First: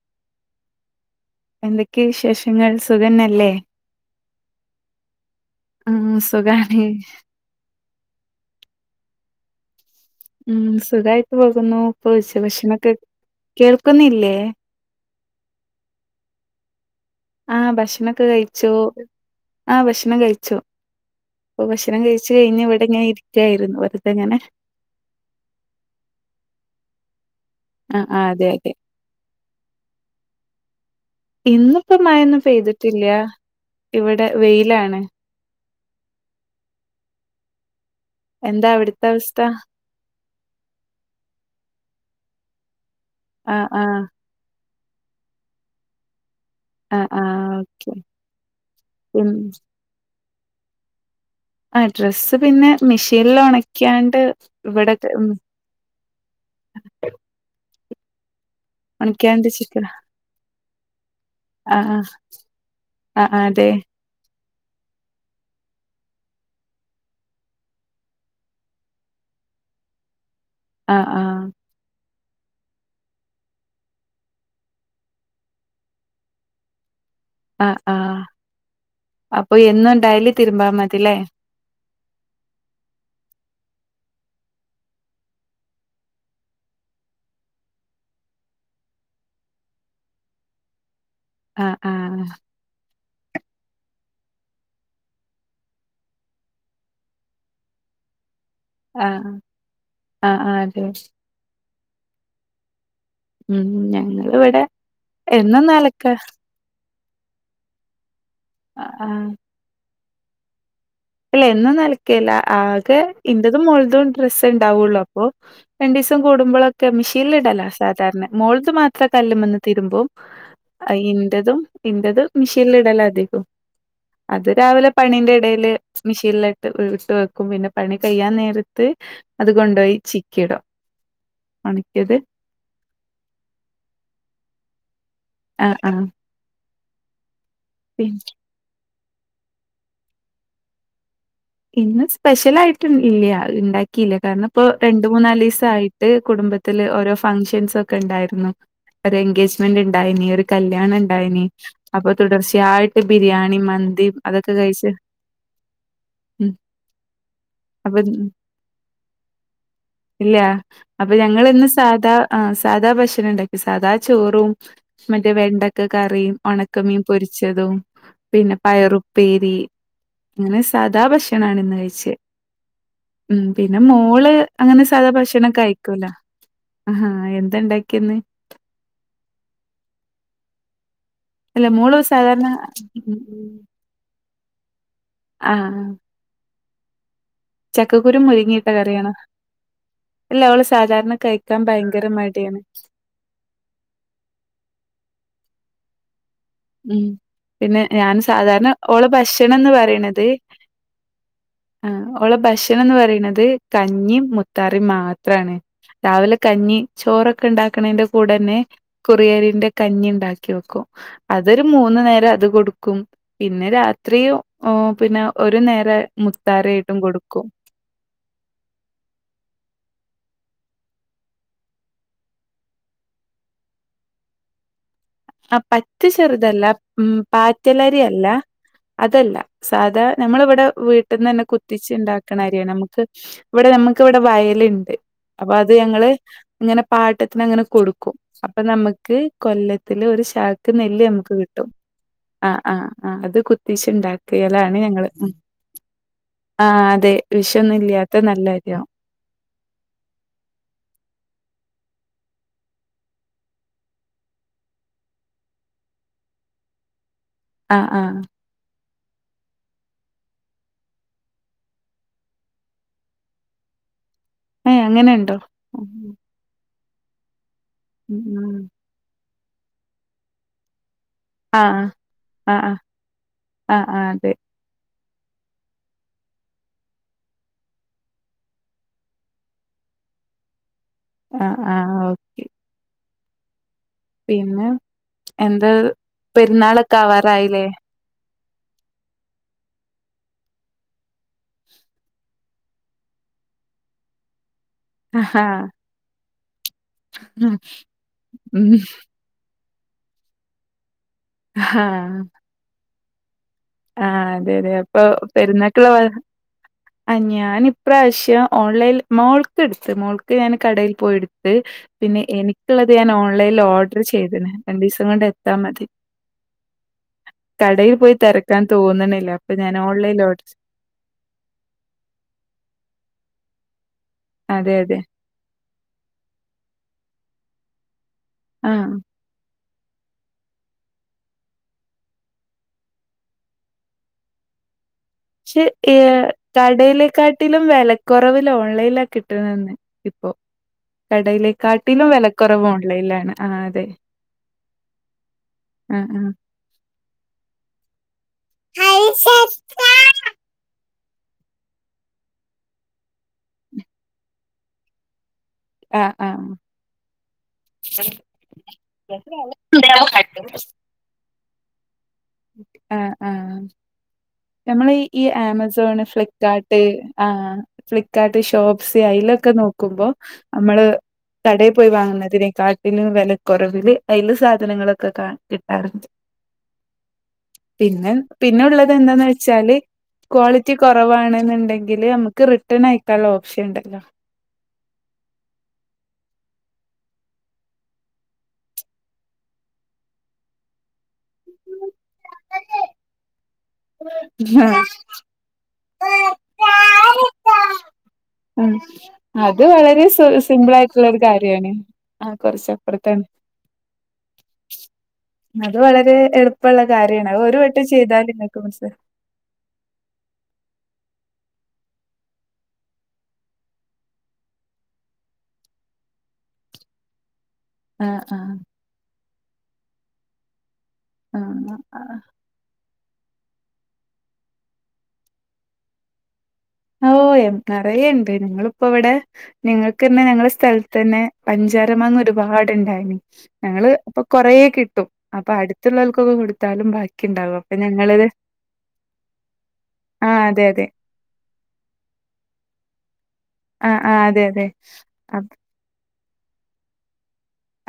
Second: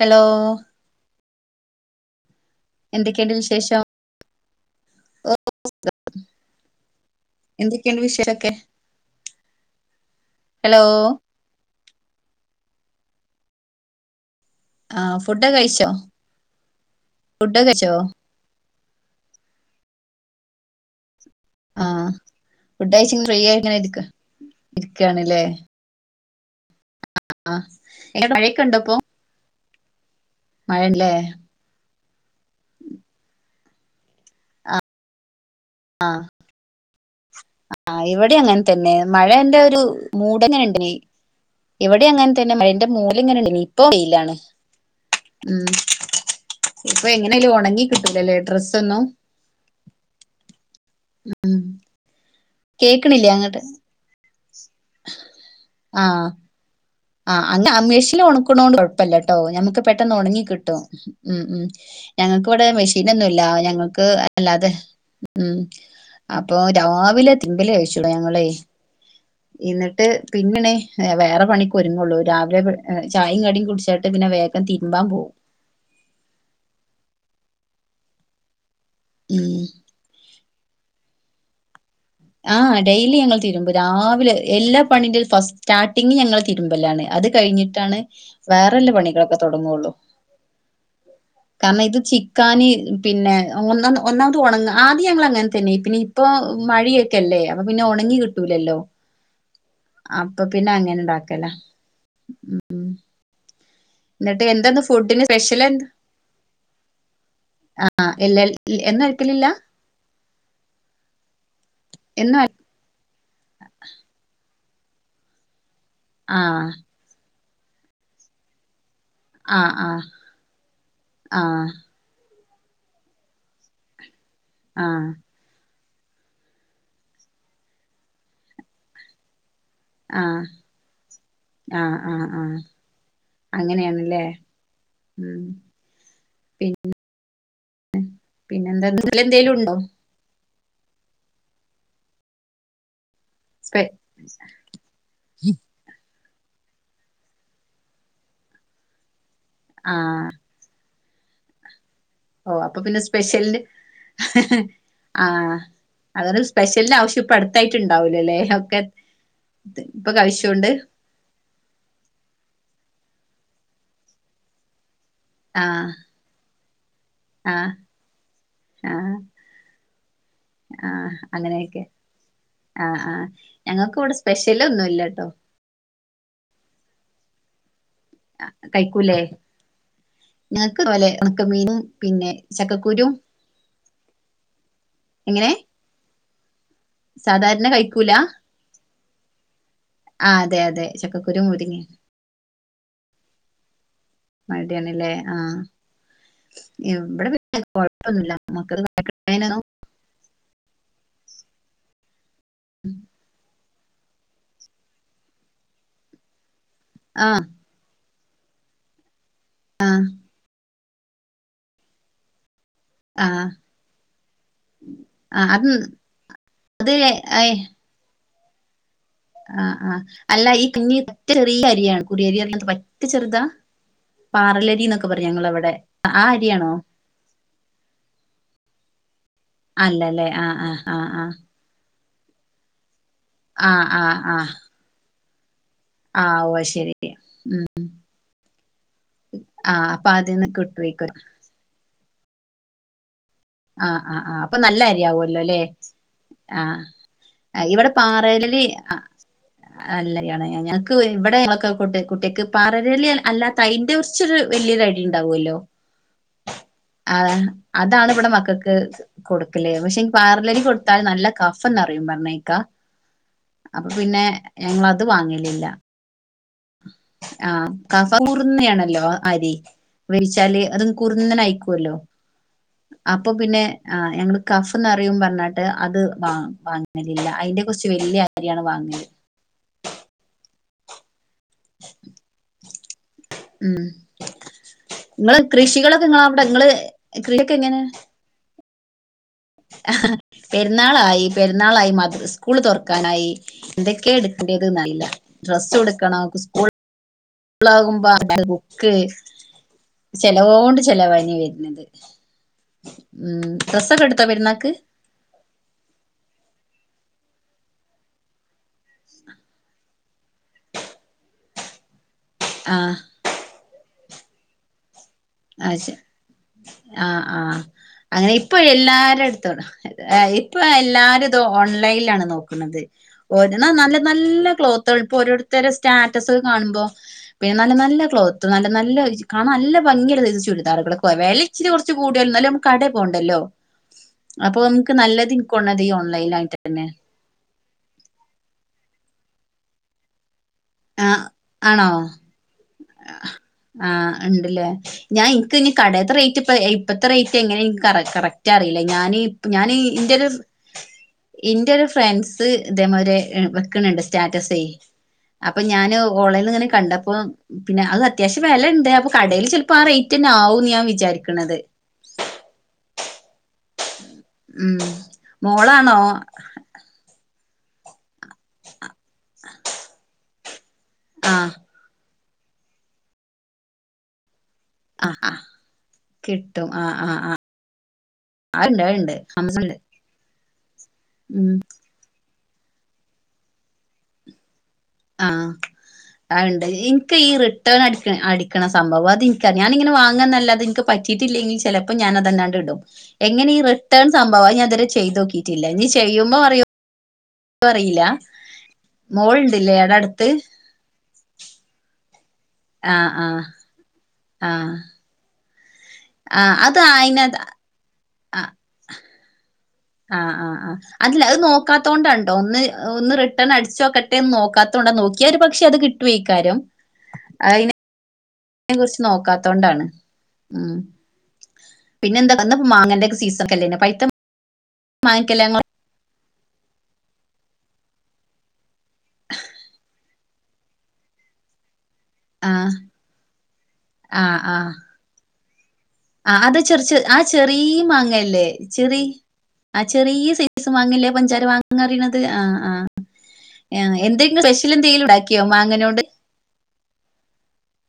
Hello എന്തൊക്കെ വിശേഷങ്ങൾ എന്തൊക്കെയുണ്ട് സുഖന്നല്ലേ വിശേഷം ഉം സുഗാണ് എന്തൊക്കെയണ്ട് വിശേഷോക്കെ ഉം ഹലോ സുഖമായിട്ട് പോകുന്നു ഇപ്പൊ ഉച്ച ഭക്ഷണൊക്കെ കേൾക്കുന്നില്ലേ ആഹ് ഫുഡ് ഒക്കെ കഴിച്ചോ ഫുഡ് ആഹ് കഴിച്ചോ ഭക്ഷണൊക്കെ കഴിച്ചു ആഹ് ഭക്ഷണം കഴിച്ചു ഇപ്പൊ ആ ഭക്ഷണം കഴിച്ചു കഴിഞ്ഞ് ഇവിടെ ഫുഡ് ഇങ്ങനെ കഴിച്ച് ഫ്രീ ആയി ഇരിക്കായിരുന്നു ഇങ്ങനെ ഇരിക്ക വെറുതെങ്ങനെ ഇരിക്കയാണല്ലേ ആഹ് ആഹ് എങ്ങനാ അതെ മഴയൊക്കെ അതെ ഉണ്ടോപ്പൊ മഴല്ലേ ഇന്നിപ്പോ മഴയൊന്നും പെയ്തിട്ടില്ല ഇവിടെ വെയിലാണ് ആഹ് ആഹ് ഇവിടെ അങ്ങനെ എന്താ തന്നെ അവിടുത്തെ അവസ്ഥ? മഴേന്റെ ഒരു മൂടന ഇണ്ട് ഇവിടെ അങ്ങനെ തന്നെ മഴെന്റെ ന്റെ മൂടനണ്ട് ആഹ് ഇപ്പ ആഹ് വെയിലാണ് ഉം ഇപ്പൊ ആഹ് എങ്ങനെലും ആഹ് ഉണങ്ങി ഓക്കെ. കിട്ടൂല്ലല്ലേ ഡ്രസ്സ് ഒന്നും ഉം ഉം ആഹ് ഡ്രസ്സ് പിന്നെ കേക്കണില്ലേ മെഷീനിൽ അങ്ങട്ട് ഉണക്കാണ്ട് ഇവിടെ ആഹ് ആഹ് അങ് അമേഷിൽ ഉണുക്കണോണ്ട് കൊഴപ്പല്ലട്ടോ ഒണക്കിയാണ്ട് ഞമ്മുക്ക് ചിക്കലാ പെട്ടെന്ന് ഉണങ്ങി കിട്ടും ഉം ഉം ആഹ് ആഹ് ഞങ്ങക്ക് ഇവിടെ മെഷീൻ ആഹ് ഒന്നുമില്ല ആഹ് അതെ ഞങ്ങക്ക് അല്ല അത് ഉം അപ്പൊ രാവിലെ തിമ്പല് കഴിചൂള ഞങ്ങളേ എന്നിട്ട് പിന്നണി ആഹ് ആഹ് വേറെ പണി ഒരുങ്ങുള്ളൂ രാവിലെ ചായേം കടിയും കുടിച്ചിട്ട് പിന്നെ വേഗം തിരുമ്പാൻ പോകും ആ ആഹ് ഉം അപ്പൊ എന്നുംണ്ടായല് തിരുമ്പാ മതില്ലേ ആ ഡെയിലി ഞങ്ങൾ തരുമ്പും രാവിലെ എല്ലാ പണിന്റെയും ഫസ്റ്റ് സ്റ്റാർട്ടിങ് ഞങ്ങൾ തിരുമ്പല്ലാണ് അത് കഴിഞ്ഞിട്ടാണ് വേറെല്ല പണികളൊക്കെ തുടങ്ങുള്ളൂ ആഹ് കാരണം ഇത് ആഹ് ചിക്കാന് പിന്നെ ഒന്ന ഒന്നാമത് ഉണങ്ങ ആദ്യം ഞങ്ങൾ അങ്ങനെ തന്നെ പിന്നെ ഇപ്പോൾ മഴിയ ക്കല്ലേ അപപ്പോ പിന്നെ ഉണങ്ങി കിട്ടൂലല്ലോ ആഹ് ആഹ് അപ്പൊ ആഹ് പിന്നെ അതെ അങ്ങനെ ഇണ്ടാക്കല ഉം എന്നിട്ട് ഞങ്ങളിവിടെ എന്നും നലക്ക ആഹ് എല്ല എന്ന ആഹ് അലക്കലില്ല അല്ല എന്നും നലക്കില്ല എന്നും അര ആകെ ഇന്റെതും മോൾടെതും ഡ്രസ്സ് ഉണ്ടാവുള്ളു അപ്പൊ രണ്ട് ദീസം ആഹ് കൂടുമ്പോഴൊക്കെ മെഷീനിൽ ഇടലോ സാധാരണ മോള മാത്രം കല്ലുംമേൽന്ന് ആഹ് ആഹ് തതിരുമമ്പും ഇന്റതും ആഹ് ഇന്റത് മിഷീനില് ഇടലാധികവും അത് രാവിലെ ആഹ് പണിന്റെ ഇടയില് മിഷീനിലട്ട് ഇട്ട് വെക്കും പിന്നെ പണി കയ്യാൻ നേരത്ത് അത് കൊണ്ടോയി ആഹ് ചിക്കിയിടും ആഹ് ഒണക്കിയത് ആഹ് ആഹ് അങ്ങനെയാണല്ലേ ഉം ആഹ് ആഹ് പി [unintelligible] പിന്നെ എന്താ എന്തേലും ഉണ്ടോ ഇന്ന് സ്പെഷ്യൽ ആയിട്ട് ഇല്ല സ്പെ ഉണ്ടാക്കിയില്ല കാരണം ഇപ്പൊ രണ്ട് മൂന്നാല് ദിവസആയിട്ട് കുടുംബത്തില് ഓരോ ഫംഗ്ഷൻസ് ഒക്കെ ഉണ്ടായിരുന്നു ഒരു എൻഗേജ് ബന്റ് ഉണ്ടായിന് ആഹ് ഒരു കല്യാണം ഉണ്ടായിന് അപ്പൊ ഓ അപ്പൊ പിന്നെ തുടർച്ചയായി ബിരിയാണി സ്പെഷ്യലിന് മന്തി അതൊക്കെ കഴിച്ച് ആഹ് അതാരം ഉം സ്പെഷ്യലിന്റെ ആവശ്യം ഇപ്പ അടുത്താആയിട്ട് അപ്പൊ ഉണ്ടാകുലല്ലേ ഇപ്പൊ ഇല്ല കഴിച്ചൊണ്ട് അപ്പൊ ഞങ്ങള് ഇന്ന് സാധാ ആ സാധാ ഭക്ഷണം ഉണ്ടാക്കി സാധാ ചോറും മറ്റേ വെണ്ടക്ക ആഹ് കറീം ഒണക്കമീൻ ആഹ് പൊരിച്ചതും പിന്നെ ആഹ് പയറുപ്പേരി അങ്ങനെ സാധാ ആഹ് ഭക്ഷണമാണ് ഇന്ന് അങ്ങനെയൊക്കെ കഴിചേ ആഹ് ആഹ് ഉം പിന്നെ ഞങ്ങൾക്ക് ഇവിടെ മോള് സ്പെഷ്യൽ അങ്ങനെ ഒന്നും സാദാ ഇല്ലട്ടോ ഭക്ഷണം കഴി കുല ആഹ് എന്താ ഉണ്ടാക്കിന്ന് കഴിക്കൂലേ ഞങ്ങക്ക് പോലെണ് ക്ക അല്ല മീനും മോള് പിന്നെ സാധാരണ ചക്കക്കുരും എങ്ങനെ ആഹ് സാധാരണ കഴിക്കൂല ചക്കക്കുരു മുരിങ്ങിയിട്ട കറിയാണ് ആഹ് അല്ല അതെ അവള് അതെ സാധാരണ ചക്കക്കുരു കഴിക്കാൻ മുരിങ്ങ ഭയങ്കര മടിയാണ് മഴടിയാണല്ലേ ആഹ് ഉം ഇവിടെ പിന്നെ ഞാൻ ന്നുല്ല സാധാരണ മക്കൾ ഓള ഭക്ഷണം എന്ന് പറയണത് ആഹ് ഓളെ ഭക്ഷണം എന്ന് പറയുന്നത് കഞ്ഞി മുത്താറിം മാത്രാണ് രാവിലെ കഞ്ഞി ആഹ് ചോറൊക്കെ ഉണ്ടാക്കണയ്ന്റെ കൂടെന്നെ കുറിയ്രിന്റെ കഞ്ഞിണ്ടാക്കി വെക്കും അതൊരു മൂന്നു നേരം അത് കൊടു ക്കും ആഹ് പിന്നെ രാത്രിയും പിന്നെ ആഹ് ഒരു അത് നേര മുത്താറി അത് ആയിട്ടും കൊടുക്കും ആഹ് ആഹ് അല്ല ഈ കുഞ്ഞീ പറ്റ ചെറിയ അരിയാണ് കുറിയരിപർഞ്ഞാ പറ്റ ചെറ്താ പാറലറിന്നൊക്ക ആ പറ്റ ചെർതല്ല ഉം പാറ്റലരി അല്ല അതല്ല സാധാ അല്ലല്ലേ നമ്മളെ ആഹ് ഇവിടെ ആഹ് ആഹ് ആഹ് വീട്ടിന്നന്നെ കുത്തിച്ച് ഇണ്ടാക്ക്ണ അരിയാണ് നമ്ക്ക് ഇവിടെ ആഹ് ആഹ് നമ്ക്കിവ്ടെ ആഹ് വയല്ണ്ട്. അപ്പ അത് ഞങ്ങള് ആഹ് ഓ ഇങ്ങനെ ശരി പാട്ടത്തിന് അങ്ങനെ കൊടുക്കും അപ്പ നമ്ക്ക് കൊല്ല ആഹ് ത്തില് അപ്പൊ ഒര് അതിന്ന് ചാക്ക് നെല്ല് കിട്ടുവായിക്കും നമ്ക്ക് കിട്ടും ആഹ് ആഹ് ആഹ് അത് കു ആഹ് ആഹ് ആഹ് അപ്പൊ കുത്തിച്ചിണ്ടാക്കിയലാണ് നല്ല ഞങ്ങള് അരിയാവുമല്ലോ അല്ലെ ആഹ് അതെ വിഷന്നും ഇല്ല്യാത്ത നല്ലരി അല്ലയാണ് ഞക്ക് ഇവിടെ ഞങ്ങളൊക്കെ കുട്ട്യക്ക് പാറലരി അല്ലാത്ത അയിന്റെ ച്ചൊര് വല്യരൊടി ഇണ്ടാവൊല്ലോ ആഹ് ആഹ് അതാണ് ആഹ് ഇവിടെ മ ക്കക്ക് കൊട്ക്കല് പക്ഷെ ഇ പാറലരി കൊടുത്താല് നല്ല കഫംന്നറിയും പറഞ്ഞേക്കാ അപ്പപിന്നെ ഏഹ് ഞങ്ങളത് അങ്ങനെണ്ടോ? വാങ്ങലില്ല ഉം ആഹ് കഫം ഉം കുർന്നയാണല്ലോ ആരി വേവിച്ചാല് അത് ആഹ് കുർന്നനായിക്കൊല്ലോ ആഹ് ആഹ് അപ്പ പിന്നെ ആഹ് ആഹ് അതെ ഞങ്ങള് കഫം ന്നയറിയും പറഞ്ഞാട്ട് അത് വാ വാങ്ങലില്ല അയിന്റെ കുറ്ച്ച് വല്യ അരിയാണ് വാങ്ങല് ആഹ് ആഹ് ഓക്കെ ഉം പിന്നെ ഇങ്ങള് എന്താ കൃഷികളൊക്കെ ഇങ്ങളെ അവ്ടെ ഇങ്ങള് പെരുന്നാളൊക്കെ കൃഷിയക്കെ ആവാറായില്ലേ എങ്ങനെ അഹാ പെര്ന്നാളായി പെര്ന്നാളായി മദ് സ്കൂള് തൊറ്ക്കാനായി എന്തെക്കെ എടുക്കെണ്ടിയതന്നറിയില്ല ആഹാ ഡ്രസ്സുട്ക്കണം സ്‌കൂ ളാകുമ്പ ഉം ബുക്ക് ചെലവോണ്ട് ചെലവാനി വര് ആഹ് ഉം ഡ്രസ്സൊക്കെ എട്ത്താ പെരുന്നാക്ക് ഇപ്പൊ പെരുന്നാക്ക്ള്ളത് ഞാന് ഇപ്രാവ്ശ്യം ഓൺലൈൽ മോൾക്ക് ഇടുത്ത് മോൾക്ക് ഞാന് കടയിൽ പോയി ഇട്ത്ത് പിന്നെ എനി ക്ക്ള്ളത് ആഹ് ഞാൻ ഓൺലൈൽ ഓഡ്ർ ചെയ്ത്ണ് രണ്ടീസം കൊണ്ട് എ അഹ്ശ ആഹ് ആഹ് കടയിൽ പോയി അങ്ങനെ ഇ ഇപ്പ തിരക്കാൻ തോന്നണില്ല എല്ലാരെടുത്തു അപ്പൊ അതാ ഞാൻ ഏ ഓൺലൈനിൽ ഇപ്പ ഓർഡർ ഇപ്പ എല്ലാരുത് ഓൺലൈലാണ് നോക്ക്ണത് ഒരണം നല്ല നല്ല അതെ അതെ ക്ലോത്തള് ഇപ്പോ ഒര്ട് ത്തരെ സ്റ്റാറ്റസ് കാണുമ്പോ പിന്നെ നല്ല നല്ല ക്ലോത്ത് നല്ല ആഹ് നല്ല ജ് കാണാ നല്ല ഭംഗി ള്ള സൈസ് ചുരിദാറുകളൊ വെല ഇച്ചിരി കുർച്ച് കൂടിയാലും ഇന്നാലും നമക്ക് കടേ പോണ്ടല്ലോ അപ്പൊ നമുക്ക് നല്ല പക്ഷെ ഏഹ് കടേലക്കാ ട്ടിലും വെലക്കൊറവില് ഓൺലൈലാ കിട്ട്ണന്ന് ഇപ്പൊ ആഹ് ആണോ കടയിലേക്കാട്ടിലും വെലക്കൊറവ് ഓൺലൈലാണ് ആഹ് അതെ അ ഇണ്ട്ലെ ഞാൻ ഇൻക്ക് ഇഞ്ഞ് ആഹ് കടേത്ത ആഹ് റൈറ്റ് ഇപ്പ ഏയി ഇപ്പത്തെ റൈറ്റ് എങ്ങനെ ഇൻക്ക് കറക് കറക്റ്റ് അറീല ആ ഞാന് ഞാന് ഇന്റൊരു ഇന്റൊരു ഫ്രണ്ട്സ് ഇതേമാരി വെക്ക്ണണ്ട് സ്റ്റാറ്റസെ അപ്പ ഞാന് ആ ഓളേന്ന് ഇങ്ങനെ കണ്ടപ്പോം പിന്നെ അത് അത്യാവശ്യം വെലണ്ട് അപ്പൊ കടേല് ചെല്പപം ആ റൈറ്റന്നെ ആവുന്ന് ഞാൻ വിചാരിക്ക്ണത് ആഹ് ആഹ് ഉം നമ്മളെ ഈ മോളാണോ ആമസോണ് ഫ്ലിപ്കാർ ട്ട് ആഹ് ഫ്ലിപ്കാർട്ട് ഷോപ്സ് അയിലൊക്കെ നോക്കുമ്പൊ നമ്മള് ആഹ് കടേ പോയി വാങ്ങ്ന്നതിനെ കാട്ടിലും വെലക്കൊറവില് അയില് സാധനങ്ങളൊക്കെ ആഹ് കാ ആഹ് കിട്ടാറ്ണ്ട് കിട്ടും ആഹ് ആഹ് ആഹ് പിന്നെ പിന്നെ അത്ണ്ട് ഉള്ളത് അത്ണ്ട് എന്തന്ന് ആമസോണില് വെച്ചാല് ക്വാളിറ്റി ഉം കൊറവാണ്ന്ന്ണ്ടങ്കില് നമ്ക്ക് റി ട്ടനയക്കാള്ള ഓപ്ഷൻ ഇണ്ടല്ലോ ആഹ് ആഹ് ഇണ്ട് ഇൻക്ക് ഈ റിട്ടേൺ അടിക്ക്ണ അടിക്ക്ണ സംഭവം അത് ഇൻക്കറി ഞാനിങ്ങനെ വാങ്ങന്നല്ലാതെ ഇൻക്ക് പറ്റിയിട്ടില്ലെങ്കിൽ ചെലപ്പം ഞാനത് അത്ണ്ടാണ്ട് ഇടും എങ്ങനെ ഈ റെ ഇതാണ് സംഭവം അത് ഞാൻ ഇതുവരെ ചെയ്ത് നോക്കിയിട്ടില്ല ഇനി ചെയ്യുമ്പോ അറിയോ ആ അറിയില്ല ഉം അത് മോളുണ്ടില്ലേ ആടെ വളരെ സി അടുത്ത് സിംമ്പിളായിട്ടുള്ളൊരു കാര്യാണ് ആ ആഹ് കൊറച്ചപ്പുറത്താണ് ആഹ് ആഹ് അത് വളരെ ആഹ് അത് എളുപ്പള്ള കാര്യാണ് അയിനത് അത് ഒരു വട്ടം ചെയ്താല് നിങ്ങക്ക് മനസ്സി ആ ആ ആ അതല്ല അത് നോക്കാത്തോണ്ടാണ് ട്ടോ ഒന്ന് ഒന്ന് റിട്ടേൺ അടിച്ച് നോക്കട്ടെ എന്ന് നോക്കാത്തോണ്ട നോക്കിയാ ഒരു പക്ഷെ അത് കി [unintelligible] ആഹ് ആഹ് [unintelligible] കുറിച്ച് നോക്കാത്തൊണ്ടാണ് ഉം ആഹ് ആഹ് പിന്നെന്താ [unintelligible] മങ്ങേന്റ സീസ് [unintelligible] ഓഹ് നറയേ ഉണ്ട് ഞങ്ങളിപ്പോ ഇവിടെ ഞങ്ങക്ക് തന്നെ ഞങ്ങളെ സ്ഥലത്തന്നെ പഞ്ചാരമാങ്ങ ഒരു ആഹ് പാടുണ്ടായിന് ഞങ്ങള് അപ്പൊ ആഹ് കൊറേ ആഹ് കിട്ടും അപ്പൊ അടു ആഹ് അത് ചെറു ചെറു ആ ചെറിയ മാങ്ങ ഞങ്ങളിത് അല്ലെ ചെറി ആഹ് ചെറിയ ആഹ് അതെ സൈസ് അതെ മാങ്ങല്ലേ പഞ്ചാര മാങ്ങ പറയണത് ആഹ് ആഹ് ആഹ് എന്തെങ്കിലും സ്പെഷ്യൽ എന്തെങ്കിലും ഇണ്ടാക്കിയോ മാങ്ങേനോണ്ട്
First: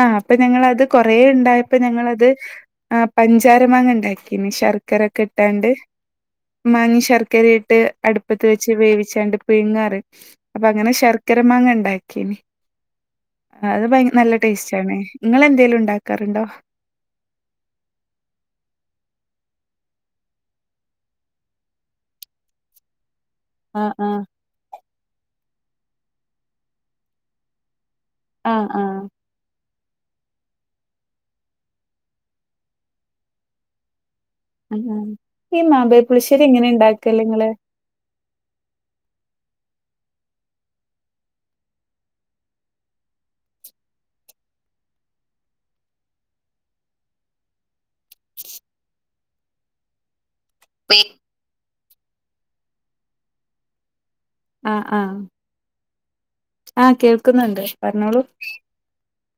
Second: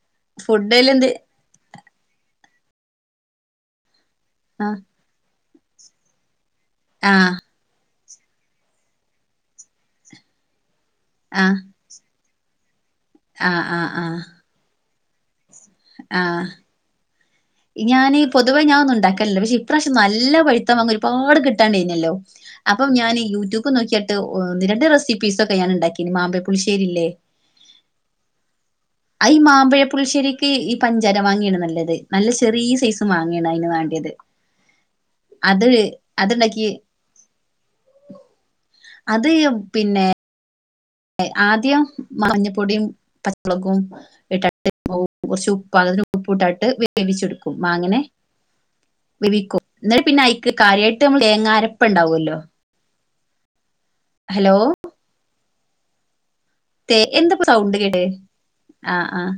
ആഹ് അപ്പൊ ഞങ്ങളത് കൊറേ ഉണ്ടായപ്പോ ഞങ്ങളത് ആഹ് പഞ്ചാരമാങ്ങ ഇണ്ടാ പിന്നെ ആഹ് ശർക്കരയൊക്കെ ഇട്ടാണ്ട് മാങ്ങേം ആഹ് ശർക്കരേം ഇട്ട്. അടുപ്പത്ത് വെച്ച് വേവിച്ചാണ്ട് പിഴ്ങ്ങാറ്. അപ്പൊ അങ്ങനെ ശർക്കര ആഹ് മാങ്ങ ഉണ്ടാക്കിയിനി ആഹ് അത് ആഹ് ഭയ് ആഹ് നല്ല ടേസ്റ്റ് ആണ് നിങ്ങളെന്തേലും ആഹ് ഉണ്ടാക്കാറുണ്ടോ ഞാന് പൊതുവേ ഞാ ഒന്നും ഉണ്ടാക്കലില്ല പക്ഷെ ഇപ്രാവശ്യം നല്ല പഴുത്ത മാങ്ങ ഒരുപാട് കിട്ടാണ്ടേയ്ന്നല്ലോ അപ്പം ഞാനീ യൂട്യൂബ് ആഹ് നോക്കിയിട്ട് ആഹ് ഒന്ന് രണ്ട് റെസിപ്പീസൊക്കെ ഞാന്ണ്ടാക്കീന് മാമ്പഴ പുളിശ്ശേരി ഇല്ലേ ആഹ് ആഹ് അത് ഈ മാമ്പഴ പുളിശ്ശേരിക്ക് ഈ പഞ്ചാര മാങ്ങയാണ് നല്ലത് നല്ല ചെറിയ സൈസ് മങ്ങയാണ് അതിന് വേണ്ടത് ആഹ് ഈ മാമ്പഴ പുളിശ്ശേരി അതുണ്ടാക്കി എങ്ങനെ ഉണ്ടാക്കല് നിങ്ങള് അത് പിന്നെ ഏഹ് ആദ്യം മഞ്ഞപ്പൊടിയും പച്ചമുളകും [unintelligible] കുറച്ച് ഉപ്പ് പകുതി ഉപ്പും ഇട്ടട്ട് വേവിച്ചെടുക്കും മാങ്ങനെ വേവിക്കും എന്നിട്ട് പിന്നെ അയ്ക്ക് കാര്യായിട്ട് നമ്മള് തേങ്ങ അരപ്പ് ഇണ്ടാവൊല്ലോ ഹലോ ആഹ് ആഹ് ആഹ് തേ എന്താപ്പ കേൾക്കുന്നുണ്ട് സൗണ്ട് കേട്ടെ പറഞ്ഞോളൂ ആഹ് ആഹ്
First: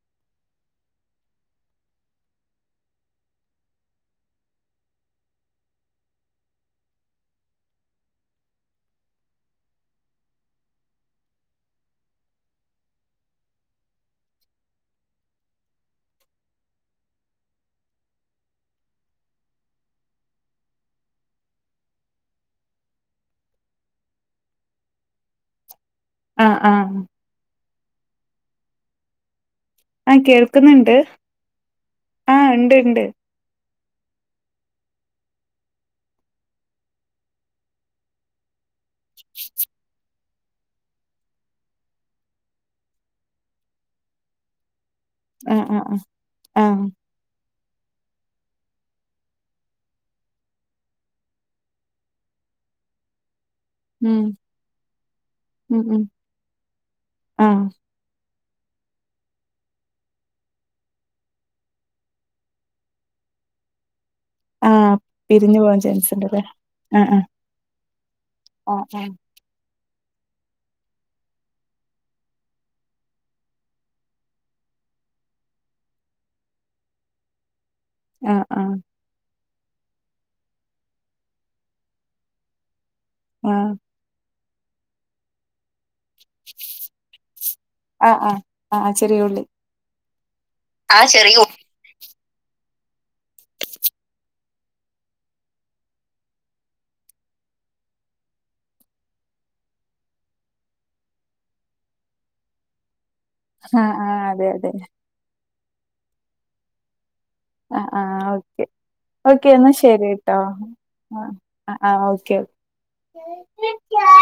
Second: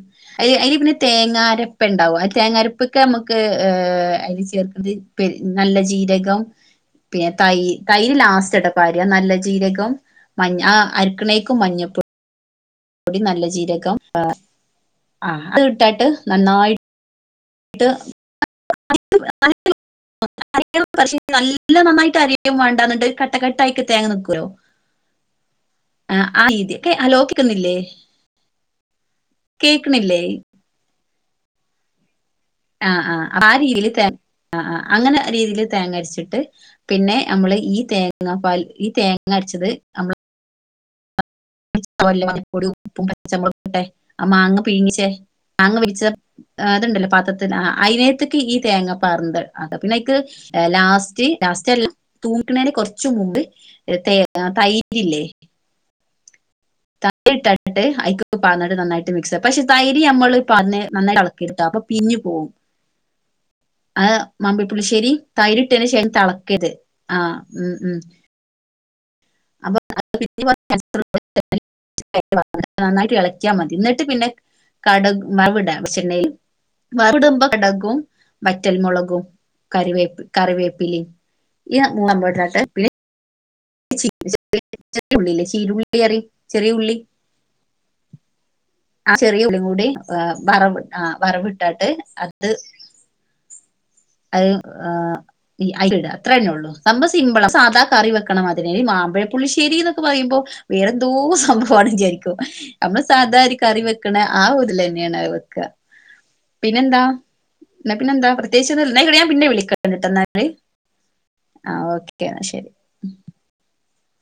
ഏ അയി പിന്നെ തേങ്ങരപ്പ് ഇണ്ടാവും ആ തേങ്ങരപ്പൊക്കെ നമുക്ക് എഹ് അതില് ചേർക്കുന്നത് പിൻ നല്ല ജീരകം പിന്നെ തൈ തൈര് ലാസ്റ്റ് എടപ്പാര്യ നല്ല ജീരകം മഞ ആഹ് അരിക്കണേക്കും മഞ്ഞപ്പൊ പ്പൊടി നല്ല ജീരകം ആ ആഹ് തും ഇട്ടാട്ട് നന്നായി ന്ത് അരക്കണം പക്ഷേ നല്ല നന്നായിട്ട് അരയും വേണ്ട എന്നിട്ട് കട്ടക്കട്ടായിട്ടെ തേങ്ങ നിക്കൂല്ലോ ആഹ് ആ ഇതി ഹലോ കേക്കുന്നില്ലേ കേക്കണില്ലേ ക്ക്ന്ന്ണ്ട് ആഹ് ഇൻ ആഹ് ആഹ് അപ്പൊ ആ രീതീല് തേങ്ങ ആഹ് ആഹ് അങ്ങനെ രീതീ ല് തേങ്ങ അരച്ചിട്ട് പിന്നെ അമ്മള് ഈ തേങ്ങാ പാൽ ഈ തേങ്ങ അരച്ചത് അമ്മള് [unintelligible] ആ മാങ്ങ പിഴങ്ങിച്ചേ ആഹ് അങ്ങ് ആഹ് ആഹ് വിളിച്ച ആഹ് അതുണ്ടല്ലോ പാത്ര തില അയിനേത്തേക്ക് ഈ തേങ്ങ പാർന്ന് അത പിന്നെയ്ക് ലാസ്റ്റ് ലാസ്റ്റ്ല്ല തൂമിക്കണേന് കുറച്ച് മുമ്പ് തേ ഉം തൈരില്ലേ ഉം ഉം തട്ട് ആഹ് ഇട്ടാണ്ട് ആയിക്ക് ട്ട് പാർന്നിട്ട് നന്നായിട്ട് മിക്സ് പക്ഷെ തൈര് നമ്മള് ഇപ്പ നന്നായിട്ട് ഇളക്കരുത്ട്ടാ അപ്പൊ പിരിഞ് പോകും ആഹ് മാമ്പഴ ആഹ് പുള്ളിശ്ശേരി പിരിഞ്ഞു പോവാൻ തൈരിട്ടനെ ശേഷം ചാൻസ് ഇണ്ടല്ലേ തളക്കരുത് ആഹ് ഉം ഉം ആഹ് ആഹ് [unintelligible] നന്നായിട്ട് ഇളക്കിയാൽ മതി എന്നിട്ട് പിന്നെ കടുക് വറവിട പക്ഷെ [unintelligible] ആഹ് വറ്റൽ ആഹ് മുളകും കറിവേപ്പി കറിവേപ്പിലി ഈ [unintelligible] ആഹ് [unintelligible] ചെറിയുള്ളല്ലേ ചീരുള്ളിറി ചെറിയ ഉുള്ളി ആഹ് ആഹ് ആഹ് ഉള്ളി ചെറിയ ഉളളി കൂടി വറവ് ആ ആഹ് ചെറിയ ഉ വറവ് ഇട്ടാട്ട് അത് അത് ഏഹ് അയ്ലിടാ അത്ര തന്നേ ഉള്ളു സംഭവം സിമ്പിളാ സാധാ കറി വെക്കണ മാതിരി അതിന് മാമ്പഴപ്പുള്ളിശ്ശേരി എന്നൊക്കെ പറയുമ്പോ വേറെന്തോ സംഭവണു വിചാരിക്കും നമ്മള് സാധാ ഒരു കറി ആഹ് വെക്കണ ആഹ് ആ അതെ അതെ ഒരീതില് തന്നെയാണ് വെക്കുക പിന്നെ എന്താ ആഹ് എന്നാ ആഹ് പിന്നെന്താ ഓക്കെ പ്രത്യേകിച്ച്ന്നുല്ല ന്ന അയ്ക്കോട്ടെ ഞാൻ പിന്നെ ഓക്കെ എന്നാ വിളിക്കട്ടോ ശരി ട്ടോ ന്നാല് ആഹ് ആഹ് ഓക്കേ എന്നാ ശരി ഓക്കെ.